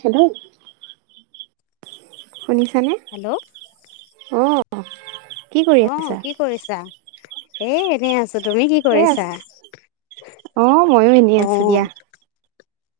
Hello শুনিছানে? Hello অঁ কি কৰি অ আছা? কি কৰিছা? এই এনেই আছ ছো তুমি কি এ আছ কৰিছা? অ ময়ো এনেই আছো দিয়া অঁ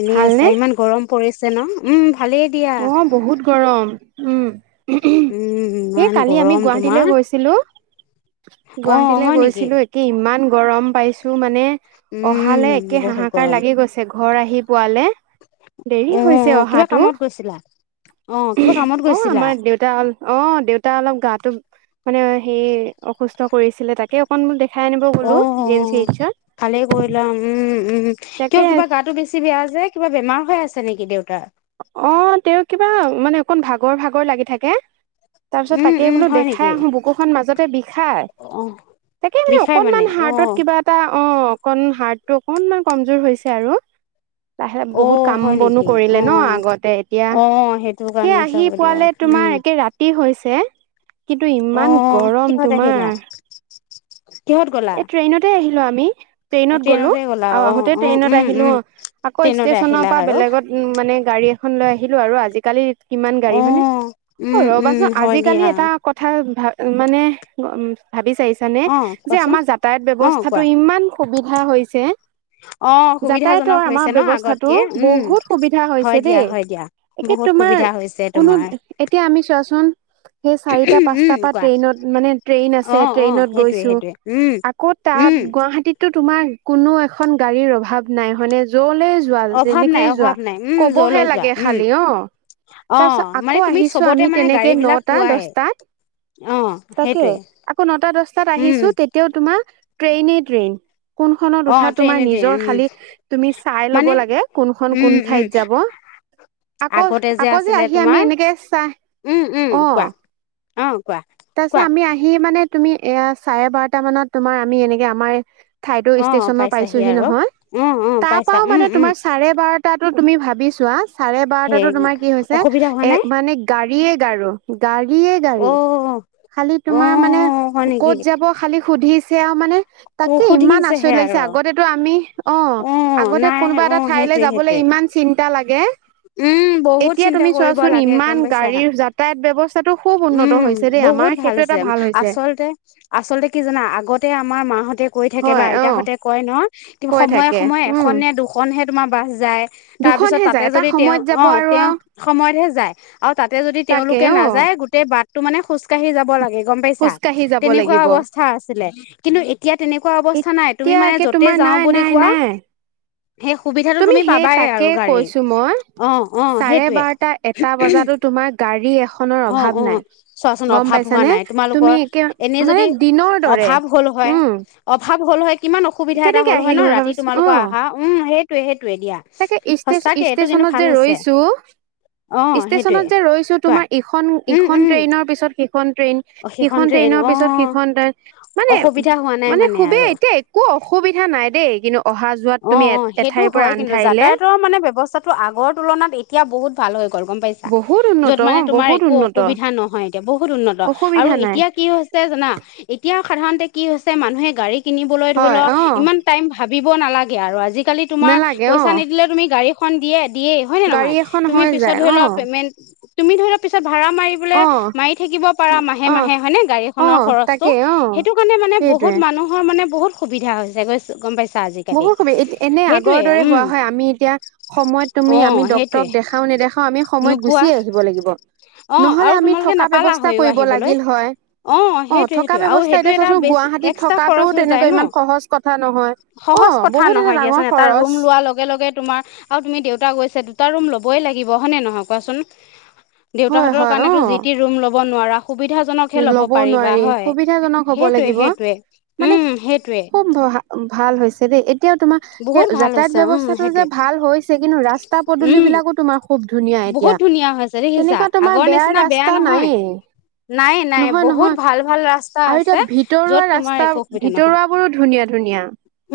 এনে আছা, ভালনে ইমান গৰম পৰিছে ন? উম ভালেই। দিয়া অঁ বহুত গৰম। উম উম এ ইমান কালি আমি গৰম গুৱাহাটীলে তোমাৰ গৈছিলো। অ গুৱাহাটীলে হয় নেকি গৈছিলো একে ইমান গৰম পাইছো মানে। উম অহালে একে বহুত হাহাকাৰ গৰম লাগি গৈছে ঘৰ আহি পোৱালে। অ দেৰি হৈছে কিবা অহাটো। কামত গৈছিলা অ কিবা কামত গৈছিলা? তা অল অঁ দেউতা অলপ গাটো মানে সেই অসুস্থ কৰিছিলে তাকে, অকণমান দেখাই আনিব অ গ'লো অ জি এম চি এইচত ভালেই কৰিলা উম, উম কিয় তাকে কিবা গাটো বেছি বেয়া যে। কিবা বেমাৰ হৈ আছে নেকি দেউতাৰ? অ তেওঁৰ কিবা মানে অকণ ভাগৰ, ভাগৰ লাগি থাকে। তাৰপিছত উম তাকেই উম বোলো হয় নেকি দেখাই আহো বুকুখন মাজতে বিষাই। অ তাকে মানে বিষাই অকনমান অ হাৰ্টত কিবা এ টা অ অকন হাৰ্ট টো অকনমান কমজোৰ হৈছে আৰু তা হে অ বহুত কাম হয় বনো নেকি কৰি লে ন অ আগতে এতিয়া অ সেইটো সেই কাৰণে আহি চাগৈ দিয়া পোৱালে তোমাৰ উম একে ৰাতি হৈছে কিন্তু অ ইমান গৰম কিহত তোমাৰ আহিলা কিহত গলা তে আহিলো আমি ট্ৰেইনত গ'লো ট্ৰেইনতে গ'লা আউ অ অ আহোতে ট্ৰেইনত উম আহিলো উম অ আকৌ ট্ৰেইনতে ষ্টেচনৰ আহিলা পৰা আৰু বেলেগত উম মানে গাড়ী এখন লৈ আহিলো আৰু আজিকালি কিমান অ গাড়ী হয়নে অ উম উম ৰবাচোন হয় আজিকালি দিয়া এটা অ কথা ভা মানে ভাবি চাৰিছানে যে কোৱাচোন আমাৰ যাতায়াত অ ব্যৱস্থাটো কোৱা ই মান সুবিধা হৈছে অ সুবিধাজনক যাতায়তৰ আমাৰ হৈছে ন ব্যৱস্থাটো আগতকে উম বহুত সুবিধা হয় হৈছে দিয়া দেই হয় দিয়া একে বহুত তোমাৰ সুবিধা হৈছে কোনো তোমাৰ এতিয়া আমি চোৱাচোন সেই চাৰিটা পাঁচটাৰ উম পৰা কোৱা ট্ৰেইনত মানে ট্ৰেইন অ আছে অ ট্ৰেইনত সেইটোৱে গৈছো সেইটোৱে উম আকৌ তাত উম গুৱাহাটীততো তোমাৰ কোনো এখন গাড়ীৰ অভাৱ নাই হয়নে যলে যোৱা অভাৱ নাই যেনেকেই যোৱা অভাৱ নাই উম কবহে যলৈ যোৱা লাগে উম খালি অ অ তাৰপিছত মানে আকৌ তুমি আহিছো চবতে আমি মানে গাড়ী তেনেকে বিলাক নটা পোৱাই দছটাত অ তাকে সেইটোৱে আকৌ নটা দছটাত উম আহিছো তেতিয়াও তোমাৰ ট্ৰেইনেই ট্ৰেইন কোনখনত অ উঠা তোমাৰ ট্ৰেইনেদি নিজৰ উম খালি তুমি চাই মানে ল'ব লাগে কোনখন উম কোন উম ঠাইত যাব আকৌ আগতে আকৌ যে আছিলে আহি আমি তোমাৰ এনেকে চাই উম উম অ কোৱা অ কোৱা তাৰ পিছত কোৱা আমি আহি মানে তুমি এইয়া চাৰে বাৰটা মানত তোমাৰ আমি এনেকে আমাৰ ঠাইদৌ অ ষ্টেচনৰ পাইছাহি পাইছোহি আৰু নহয় অ অ তাৰ পাইছা পৰাও উম মানে উম তোমাৰ চাৰে বাৰট টাতো তুমি ভাবি চোৱা চাৰে সেই বাৰটাতো তোমাৰ কি হৈছে অসুবিধা হোৱা নাই এ মানে গাড়ীয়ে গাড়ু গাড়ীয়ে অ গাড়ী খালি অ তোমাৰ মানে হয় নেকি ক'ত যাব খালি সুধিছে আৰু মানে তাকে ইমান সুধিছেহে আচৰিত আৰু লাগিছে আগতেতো আমি অ আগতে নাই কোনোবা অ এটা ঠাইলে সেইটোৱে সেইটোৱে যাবলে ইমান চিন্তা লাগে উম বহুত এতিয়া চিন্তা তুমি কৰিব চোৱাচোন লাগে গম ইমান পাইছা গাড়ীৰ যাতায়াত ব্যৱস্থাতটো খুব উন্নত হৈছে দেই সেইটো এটা ভাল হৈছে চলতে আচলতে কি জানা আগতে আমাৰ মাহঁতে কৈ থাকে বা হয় অ আইতাহঁতে কয় ন কিন্তু হৈ সময়ে থাকে সময়ে উম এখন নে দুখনহে তোমাৰ বাছ যায় তাৰ পিছত দুখনহে তাতে যায় এটা যদি তেওঁ সময়ত যাব অ আৰু তেওঁ আৰু সময়তহে যায়, আৰু তাতে যদি তাকে তেওঁলোকে অ নাযায় গোটেই বাটটো মানে খোজ কাঢ়ি যাব লাগে গম পাইছা, খোজকাঢ়ি যাব তেনেকুৱা লাগিব অৱস্থা আছিলে। কিন্তু এতিয়া তেনেকুৱা অৱস্থা নাই, তুমি এতিয়া মানে একে যতে তোমাৰ যাওঁ নাই বুলি নাই কোৱা নাই সেই সুবিধাটো তুমি সেই পাবাই তাকে আৰু গাড়ী। কৈছো মই অঁ অঁ চাৰে সেইটোৱে বাৰটা এটা বজাতো তোমাৰ গাড়ী এখনৰ অঁ অভাৱ অঁ। নাই চোৱাচোন গম অভাৱ হোৱা পাইছানে নাই তুমি তোমালোকৰ, একে এনে মানে যদি দিনৰ দৰে অভাৱ হ'ল হয় উম অভাৱ হ'ল হয় কিমান অসুবিধা এটা কেনেকে হ'ল হয় আহিলো ন ৰাতি ভাবিছো অ তোমালোকৰ আহা, উম সেইটোৱে সেইটোৱে দিয়া। ষ্টেচ সঁচাকে এইটো কিন্তু ষ্টেচনত ভাল যে হৈছে ৰৈছো অ সেইটোয়ে ষ্টেচনত যে ৰৈছো কোৱা তোমাৰ ইখন উম ইখন উম ট্ৰেইনৰ পিছত সিখন ট্ৰেইন। সেইখন সিখন ট্ৰেইন ট্ৰেইনৰ অ পিছত সিখন ট্ৰেইন, মানে অসুবিধা হোৱা নাই মানে আৰু খুবেই এতিয়া একো অসুবিধা নাই দেই কিন্তু অহা যোৱাত অঁ তুমি এ অঁ সেইটো এঠাইৰ পৰা হয় আন কিন্ত, ঠাইলে যাতায়াতৰ মানে ব্যৱস্থা তো আগৰ তুলনাত এতিয়া বহুত ভাল হৈ গ'ল গম পাই বহুত উন্নত যত অ মানে তোমাৰ বহুত একো উন্নত অসুবিধা নহয় এতিয়া বহুত উন্নত, অসুবিধা নাই এতিয়া কি হৈছে জানা এতিয়া সাধাৰণতে কি হৈছে, মানুহে গাড়ী কিনিবলৈ ধৰি হয় লওক অ ইমান টাইম ভাবিব নালাগে আৰু, আজি কালি তোমাৰ, নালাগে পইচা অ নিদিলেও তুমি গড়ী খন দিয়ে। দিয়েই হয় নে গাড়ী নহয়? এখন তুমি হৈ পিছত যায় ধৰি অ লোৱা পেমেণ্ট তুমি ধৰি লোৱা ভৰা মাৰি বোলে অ মাৰি থাকিব পাৰা মাহে অ মাহে হয়নে, গাড়ী অ খনৰ খৰচটো। তাকে অ সেইটো কাৰণে মানে সেইটোৱে বহুত মানুহৰ মানে, বহুত সুবিধা হৈছে গৈছ গম পাইছা। আজিকালি বহুত সুবি, এটি এনে সেইটোৱে আগৰ দৰে উম হোৱা হয়, আমি এতিয়া সময়ত তুমি অ আমি সেইটোৱে ডক্তৰক দেখা দেখাও নেদেখাও আমি সময়ত নোপোৱা গুচিয়ে আহিব লাগিব। অ নহলে আৰু আমি তোমালোকে থকা নাপালা ব্যৱস্থা হয়ো কৰিব আহিবলৈ লাগিল হয়। অ অঁ সেইটোৱে থকা সেইটোৱে আৰু ব্যৱস্থা সেইটো এতিয়া এটা চোৱাচোন বেছ গুৱাহাটীত এক্সট্ৰা থকাটো, খৰচ হৈ যায় তেনেকুৱা ন ইমান সহজ কথা নহয়। অ সহজ কথা বহুত এটা নহয় ডাঙৰ দিয়াচোন, এটা খৰচ ৰুম লোৱাৰ লগে লগে তোমাৰ আৰু তুমি দেউতা গৈছে দুটা ৰুম ল'বই লাগিব, হয়নে নহয় কোৱাচোন? হয় দেউতাহঁতৰ হয় অ কাৰণেতো যি তি ৰুম ল'ব নোৱাৰা। সুবিধা জনকহে ল'ব পাৰিবা নোৱাৰি হয়, সুবিধাজনক হব সেইটোৱে লাগিব সেইটোৱে মানে উম', সেইটোৱে। খুব ভা ভাল হৈছে দেই এতিয়াও তোমাক সেই বহুত ভাল যাতায়াত হৈছে উম ব্যৱস্থাটো যে সেইটোৱে ভাল হৈছে, কিন্তু ৰাস্তা পদূলি উম বিলাকো তোমাৰ খুব ধুনীয়া এতিয়া, বহুত ধুনীয়া হৈছে দেখিছা তেনেকুৱা তোমাৰ আগৰ বেয়া নিচিনা ৰাস্তা নহয় নাইয়ে। নাই নাই নহয় বহুত নহয় ভাল ভাল ৰাস্তা আৰু আছে এতিয়া ভিতৰুৱা য'ত তোমাৰ ৰাস্তা একো অসুবিধা নহয় ভিতৰুৱা বোৰো ধুনীয়া ধুনীয়া।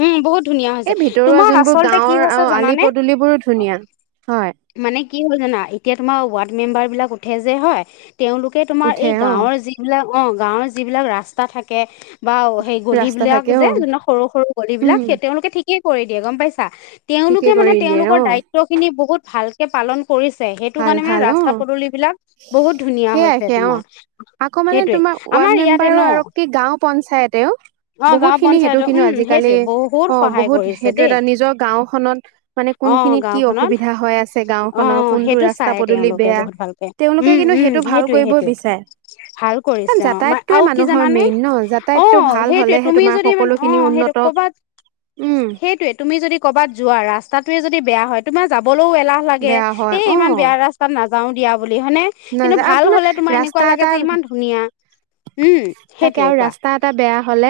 উম', বহুত ধুনীয়া হৈছে, এই ভিতৰুৱা তোমাৰ যোনবোৰ আচলতে কি গাঁৱৰ হৈছে আহ আলি জানানে? পদূলিবোৰো অঁ। ধুনীয়া হয় মানে কি হল জানা? এতিয়া তোমাৰ ৱাৰ্ড মেম্বাৰ বিলাক উঠে যে হয় তেওঁলোকে তোমাৰ উঠে এই অ গাঁৱৰ যিবিলাক, অঁগাঁৱৰ যিবিলাক ৰাস্তা থাকে বা সেই গলি ৰাস্তা বিলাক থাকে অ যে সৰু সৰু গলি বিলাক, উম সেই তেওঁলোকে ঠিকেই কৰি দিয়ে গম পাইছা। ঠিকে তেওঁলোকে মানে কৰি দিয়ে তেওঁলোকৰ অ দায়িত্ব খিনি বহুত ভালকে পালন কৰিছে সেইটো ভাল কাৰণে মানে ভাল অ ৰাস্তা পদূলি বিলাক, বহুত ধুনীয়া সেয়াই হৈছে সেয়া অ তোমাৰ। আকৌ মানে সেইটোৱে তোমাৰ আমাৰ ৱাৰ্ড ইয়াতে মেম্বাৰ ন আৰু কি গাঁও পঞ্চায়তেও অ গাঁও বহুত খিনি সেইটো পঞ্চায়তৰ কিন্তু উম আজিকালি সেইটোৱে বহুত অঁ' সহায় বহুত কৰিছে সেইটো দেই এটা নিজৰ গাওঁ খনত, মানে অ কোনখিনিত কি অসুবিধা হয় আছে গাঁও খনৰ অঁ সেইটো চাই তেওঁলোকে বহুত ভালকে, তেওঁলোকে উম', কিন্তু উম', সেইটো ভাল সেইটোৱে কৰিব সেইটোৱে। বিচাৰে ভাল কাৰণ কৰিছে অঁ' যাতায়াতটোৱে আৰু কি মানুহৰ জানানে, মেইন ন যাতায়াতটো অঁ ভাল সেইটোৱে' হলেহে তুমি তোমাৰ যদি মানে সকলোখিনি অঁ সেইটো উন্নত ক'বাত উম সেইটোৱে তুমি যদি ক'বাত যোৱা ৰাস্তাটোৱে যদি বেয়া হয়, তোমাৰ যাবলৈও এলাহ লাগে বেয়া হয় এই অ ইমান বেয়া ৰাস্তাত নাযাওঁ দিয়া বুলি হয়নে। কিন্তু নাযা আৰু ভাল হলে তোমাৰ ৰাস্তা এনেকুৱা এটা লাগে যে ইমান ধুনীয়া, উম', তাকে সেইটোয়ে আৰু কাৱা ৰাস্তা বেয়া হলে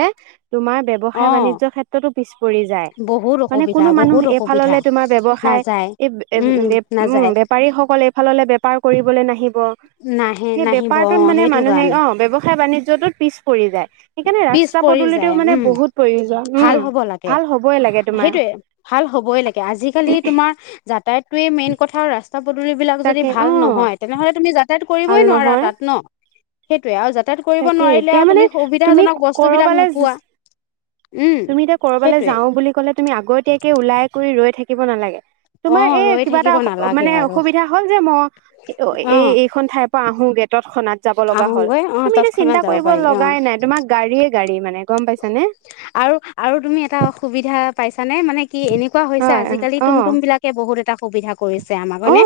তুমাৰ অ ব্যৱসাই বাণিজ্য সেত্ৰত পিছ পৰি যায়, বহুত মানে অসুবিধা কোনো মানুহ বহুত অসুবিধা এইফাললে তোমাৰ ব্যৱসায় নাযায় এই- এই- উম বে- নাযায় বেপাৰীসকল এইফাললৈ বেপাৰ কৰিবলৈ নাহিব। নাহে সেই নাহিব অ বেপাৰটোত মানে সেইটো মানুহে কাৰণে অ' ব্যৱসায় বাণিজ্যটোত পিছ পৰি যায়। সেইকাৰণে পিছ ৰাস্তা পৰি যায় পদূলিতটো মানে উম বহুত প্ৰয়োজন, ভাল উম', হ'ব লাগে ভাল হ'বই লাগে তোমাৰ সেইটোৱে ভাল হ'বই লাগে আজিকালি তোমাৰ যাতায়াতটোৱে মেইন কথা, ৰাস্তা পদূলিবিলাক যদি তাকে ভাল অ নহয় তেনেহ'লে তুমি যাতায়াত ভাল কৰিবই নোৱাৰা নহয় তাত ন', সেইটয়ে আৰু যাতায়াত কৰিব তাকে নোৱাৰিলে এতিয়া আৰু মানে তুমি তুমি সুবিধাজনক বস্তু বিলাক নোপোৱা। কৰবালৈ উম তুমি এতিয়া কৰবালৈ সেইটোৱে যাওঁ বুলি কলে, তুমি আগতীয়াকে ওলাই কৰি ৰৈ থাকিব নালাগে। অ তোমাৰ এই ৰৈ কিবা এটা থাকিব নালাগে মানে আৰু অসুবিধা হ'ল, যে মই অ এই এইখন ঠাইৰ আহো গে টত খনাত যাব লগা হ'ল, আহোগৈ অ তুমি এতিয়া তৎক্ষণাত চিন্তা যাব কৰিব পাৰি অ লগাই নাই তোমাক গাড়ীয়ে গাড়ী মানে গম পাইছ নে। আৰু- আৰু তুমি এটা অসুবিধা পাইছানে, মানে কি এনেকুৱা হৈছো হয় আজিকালি অ তুমটুম বিলাক বহুত এটা সুবিধা। কৰিছে আমাক অ হয়নে,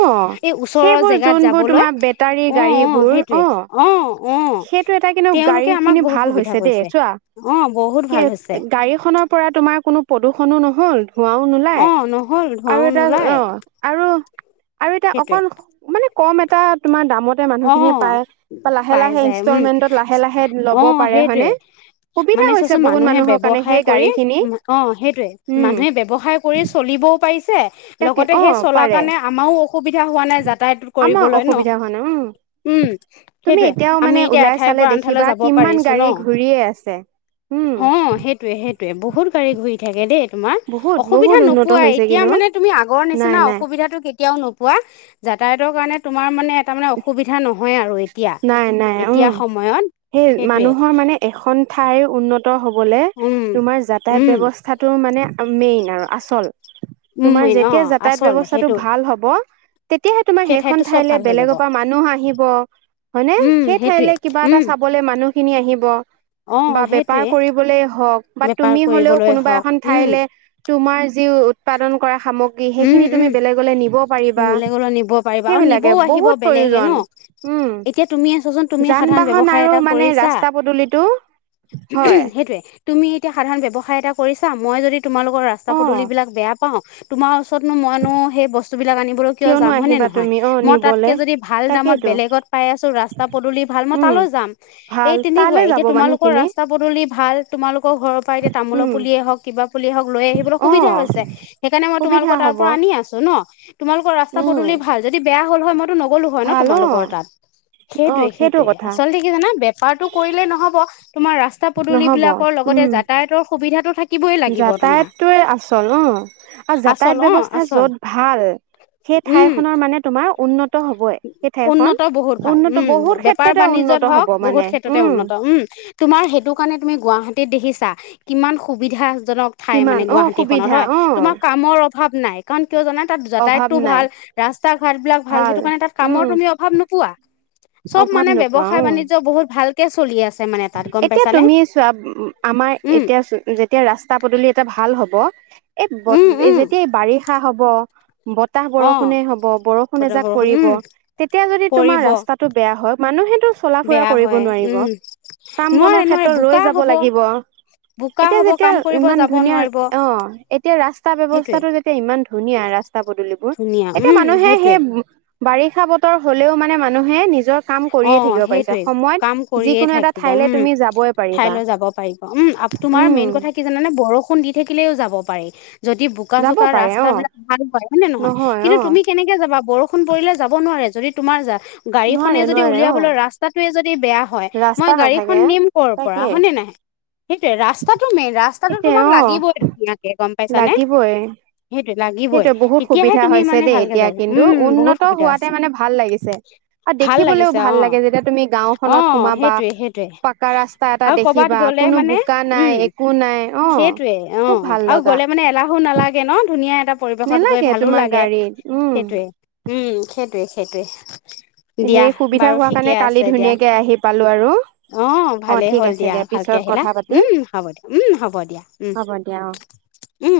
এই ওচৰৰ সেইবোৰ জেগাত যোনবোৰ যাবলৈ, তোমাৰ বেটাৰী অ', অ', গাড়ীবোৰ সেইটোৱে অ',। অ', সেইটো এটা কিন্তু গাড়ী তেওঁলোকে আমাক খিনি বহুত ভাল সুবিধা হৈছে দেই কৰিছে। চোৱা অ', বহুত কি ভাল হৈছে। গাড়ীখনৰ পৰা তোমাৰ, কোনো প্ৰদূষণো নহ'ল। ধুৱাও অ নুলাই, নহ'ল ধোঁৱাও আৰু এটা অ', নোলায় আৰু আৰু এটা সেইটোৱে অকন মানে কম এটা তোমাৰ দামতে, অ মানুহখিনিয়ে পায়। বা লাহে পাই লাহে যায়, উম', ইনষ্টলমেন্টত লাহে লাহে ল'ব অ', পাৰে সেইটোৱে। হয়নে? সুবিধা মানে হৈছে চোৱাচোন বহুত মানুহে মানুহৰ কাৰণে সেই ব্যৱসায় কৰি গাড়ী খিনি উম' অ', সেইটোয়ে, উম মানুহে ব্যৱসায় কৰি চলিবও পাৰিছে তাকে লগতে অ সেই চলা পাৰে কাৰণে, আমাৰো অসুবিধা হোৱা নাই, যাতায়ত আমাৰ কৰিবলৈ ন'। অসুবিধা হোৱা উম',। উম তুমি সেইটোয়ে এতিয়াও আমি মানে, এতিয়া ওলাই এঠাইৰ চালে পৰা আন ঠাইলৈ দেখিবা, যাব কিমান পাৰিছো ন গাড়ী ঘূৰিয়ে আছে। উম অ', সেইটোৱে- সেইটোৱে, বহুত গাড়ী ঘূৰি থাকে দেই। তোমাৰ, বহুত বহুত অসুবিধা উন্নত নোপোৱাই হৈছে এতিয়া কিন্তু মানে তুমি আগৰ নাই নিচিনা নাই অসুবিধাটো কে কেতিয়াও নোপোৱা। যাতায়তৰ কাৰণে তোমাৰ মানে, এটা মানে অসুবিধা নহয় আৰু। এতিয়া নাই- নাই এতিয়া উম' সময়ত সেই সেইটোৱে মানুহৰ মানে এখন ঠাইৰ উন্নত হ'বলে, উম তোমাৰ যাতায়াত উম ব্যৱস্থাটো মানে মেইন আৰু আচল। উম তোমাৰ অ' যেতিয়া, যাতায়াত আচল ব্যয়স্থাটো সেইটো ভাল হ'ব তেতিয়াহে, তোমাৰ সেই ঠাইতো সেইখন চব ঠাইলে ভাল হৈ যাব বেলেগৰ পৰা মানুহ আহিব। হয়নে? উম সেই সেইটোৱে ঠাইলে কিবা এটা উম চাবলে মানুহখিনি আহিব। অ বা বেপাৰ সেইটোৱে কৰিবলে হওক, বা বেপাৰ তুমি হ'লেও কৰিবলৈ কোনোবা হওক এখন উম ঠাইলে তোমাৰ যি উৎপাদন কৰা সামগ্ৰী, উম সেইখিনি তুমি উম বেলেগলে নিব পাৰিবা। বেলেগলৈ নিব পাৰিবা আৰু সেইবিলাকে নিবও আহিব বহুত বেলেগে প্ৰয়োজন ন', উম এতিয়া তুমিয়ে চোৱাচোন তুমি যান সাধাৰণ বাহন ব্যৱসায় আৰু এটা মানে কৰিছা, ৰাস্তা পদূলিটো হয় সেইটোৱে তুমি এতিয়া সাধাৰণ ব্যৱসায় এটা কৰিছা, মই যদি তোমালোকৰ ৰাস্তা অ পদলিবিলাক কওঁ, তোমাৰ ওচৰতনো মইনো সেই বস্তু বিলাক আনি বলে কিয় কিয়নো যাম হয়নে আহিবা নহয়? তুমি অ মই তাতকে নিবলে যদি ভাল দামত তাকেইতো বেলেগত পাই আছো, ৰাস্তা পদূলি ভাল মই উম তালৈ যাম। ভাল এই তালে তেনেকুৱাই, যাব এতিয়া তোমালোকৰ মানুহখিনি ৰাস্তা পদূলি ভাল, তোমালোকৰ ঘৰৰ পৰা এতিয়া তামোলৰ উম পুলিয়ে হওক, কিবা পুলিয়ে হওক, লৈ আহিবলৈ অ সুবিধা হৈছে। সেইকাৰণে মই সুবিধা তোমালোকৰ তাৰ হব পৰা আনি আছো ন', তোমালোকৰ উম ৰাস্তা-পদূলি ভাল। যদি বেয়া হল হয়, মই টো নগলো হয় ন', ভাল অ তোমালোকৰ তাত। অ সেইটো সেইটোৱে-সেইটোৱে, কথা আচলতে কি জানা? বেপাৰটো কৰিলে নহব, তোমাৰ ৰাস্তা-পদূলি নহব বিলাকৰ লগতে, উম যাতায়াতৰ সুবিধাটো থাক যাতায়াতটোৱে আচল ন', আৰু আচল যাতায়াত অ ব্যৱস্থা আচল য'ত ভাল সেই উম ঠাইখনৰ মানে, তোমাৰ উন্নত হবই। সেই ঠাইখন উন্নত বহুত ভাল উন্নত উম বহুত বেপাৰ ক্ষেত্ৰ তে বাণিজ্যত উন্নত হওক হ'ব বহুত মানে। ক্ষেত্ৰতে উম! উন্নত তোমাৰ সেইটো কাৰণে তুমি গুৱাহাটীত দেখিছা, কিমান সুবিধাজনক। ঠাই কিমান মানে অ গুৱাহাটী খনত সুবিধা অ হয়, তোমাৰ কামৰ অভাৱ নাই। কাৰণ কিয় জানা? তাত অভাৱ যাতায়তটো নাই ভাল। ৰাস্তা ঘাটবিলাক ভাল, সেইটো কাৰণে তাত উম কামৰ তুমি অভাৱ নোপোৱা। চব অভাৱ মানে নোপোৱা ব্যৱহায় অ বাণিজ্য বহুত ভালকে চলি আছে মানে। তাত গম এতিয়া পাইছানে তুমি চোৱা! আমাৰ উম এতিয়া যেতিয়া ৰাস্তা পদূলি এটা ভাল হ'ব উম এই উম যেতিয়া বাৰিষা হব, ব তাহ অ বৰষুণেই হব, বৰষুণ বতৰ এজাক বৰষুণ পৰিব, উম তেতিয়া যদি তোমাৰ পৰিব ৰাস্তাটো বেয়া হয়, মানুহে টো চলা-ফুৰা বেয়া কৰিব হয় নোৱাৰিব। উম কাম নোৱাৰে বনৰ নোৱাৰে ক্ষেত্ৰত বোকা ৰৈ যাব হব লাগিব। বোকা এতিয়া হব যেতিয়া কাম কৰিব ইমান যাব ধুনীয়া নোৱাৰিব অ', এতিয়া ৰাস্তা সেইটোৱে ব্যৱস্থাটো যেতিয়া ইমান ধুনীয়া, ৰা ৰাস্তা-পদুলিবোৰ, ধুনীয়া এতিয়া উম মানুহে সেইটোৱে সেই বাৰিষা বতৰ হলেও মানে মানুহে নিজৰ কাম অ কৰিয়ে থাকিব পাৰিছে। সেইটোৱে সময়ত কাম কৰিয়ে কোনো এটা থাকিব ঠাইলে উম তুমি যাবই পাৰিবা। ঠাইলৈ যাব পাৰিব উম তোমাৰ উম। মেইন কথা কি জানানে? বৰষুণ দি থাকিলেও যাব পাৰি। যদি বোকা যাব চোকা পাৰে অ', ৰাস্তা বিলাক ভাল হয়, হয়নে নহয়? কিন্তু তুমি কেনে কেনেকে যাবা বৰষুণ পৰিলে যাব নোৱাৰে, যদি তোমাৰ যা নোৱাৰে গাড়ীখনে যদি নোৱাৰে উলিয়াবলৈ অ', ৰা ৰাস্তাতোয়ে যদি বেয়া হয়, ৰাস্তা মই নাথাকে গাড়ীখন নিম কৰ পৰা তাকে হয়নে নাই। সেইটোৱে ৰাস্তাটো মেইন, ৰাস্তাটো সেইটোৱে তোমাক অ', লাগিবই ধুনীয়াকে গম পাইছা নে? লাগিবই সেইটোয়ে লাগিবই, সেইটোৱে বহুত তেতিয়াহে সুবিধা তুমি হৈছে মানে দেই ভালকে এতিয়া যাবা। কিন্তু উম, বহুত উন্নত সুবিধা হোৱাতে আছে। মানে ভাল লাগিছে। আৰু ভাল দেখিবলেও লাগিছে ভাল অ লাগে, যেতিয়া তুমি অ গাওখনত সোমাবা সেইটোৱে সেইটোৱে পাকা ৰাস্তাত। এটা আৰু কৰ'বাত দেখিবা গ'লে কোনো মানে বোকা উম নাই, একো নাই অ' সেইটোৱে অ খুব ভাল আৰু লগা। গ'লে মানে [unintelligible] ধুনীয়া এটা পৰিৱেশত গৈ নেলাগে ভালো তোমাৰ লাগে। গাড়ীত উম, সেইটোৱে, উম, সেইটোৱে সেইটোৱে। দিয়া সেই সুবিধা বাৰু হোৱা ঠিকে কাৰণে কালি আছে দিয়া ধুনীয়াকে আহি পালো আৰু। অ' ভালেই ঠিক হ'ল আছে দিয়া, ভালকে পিছত আহিলা। কথা পাতিম উম হ'ব দিয়া উম হ'ব দিয়া উম। হ'ব দিয়া অ'। উম।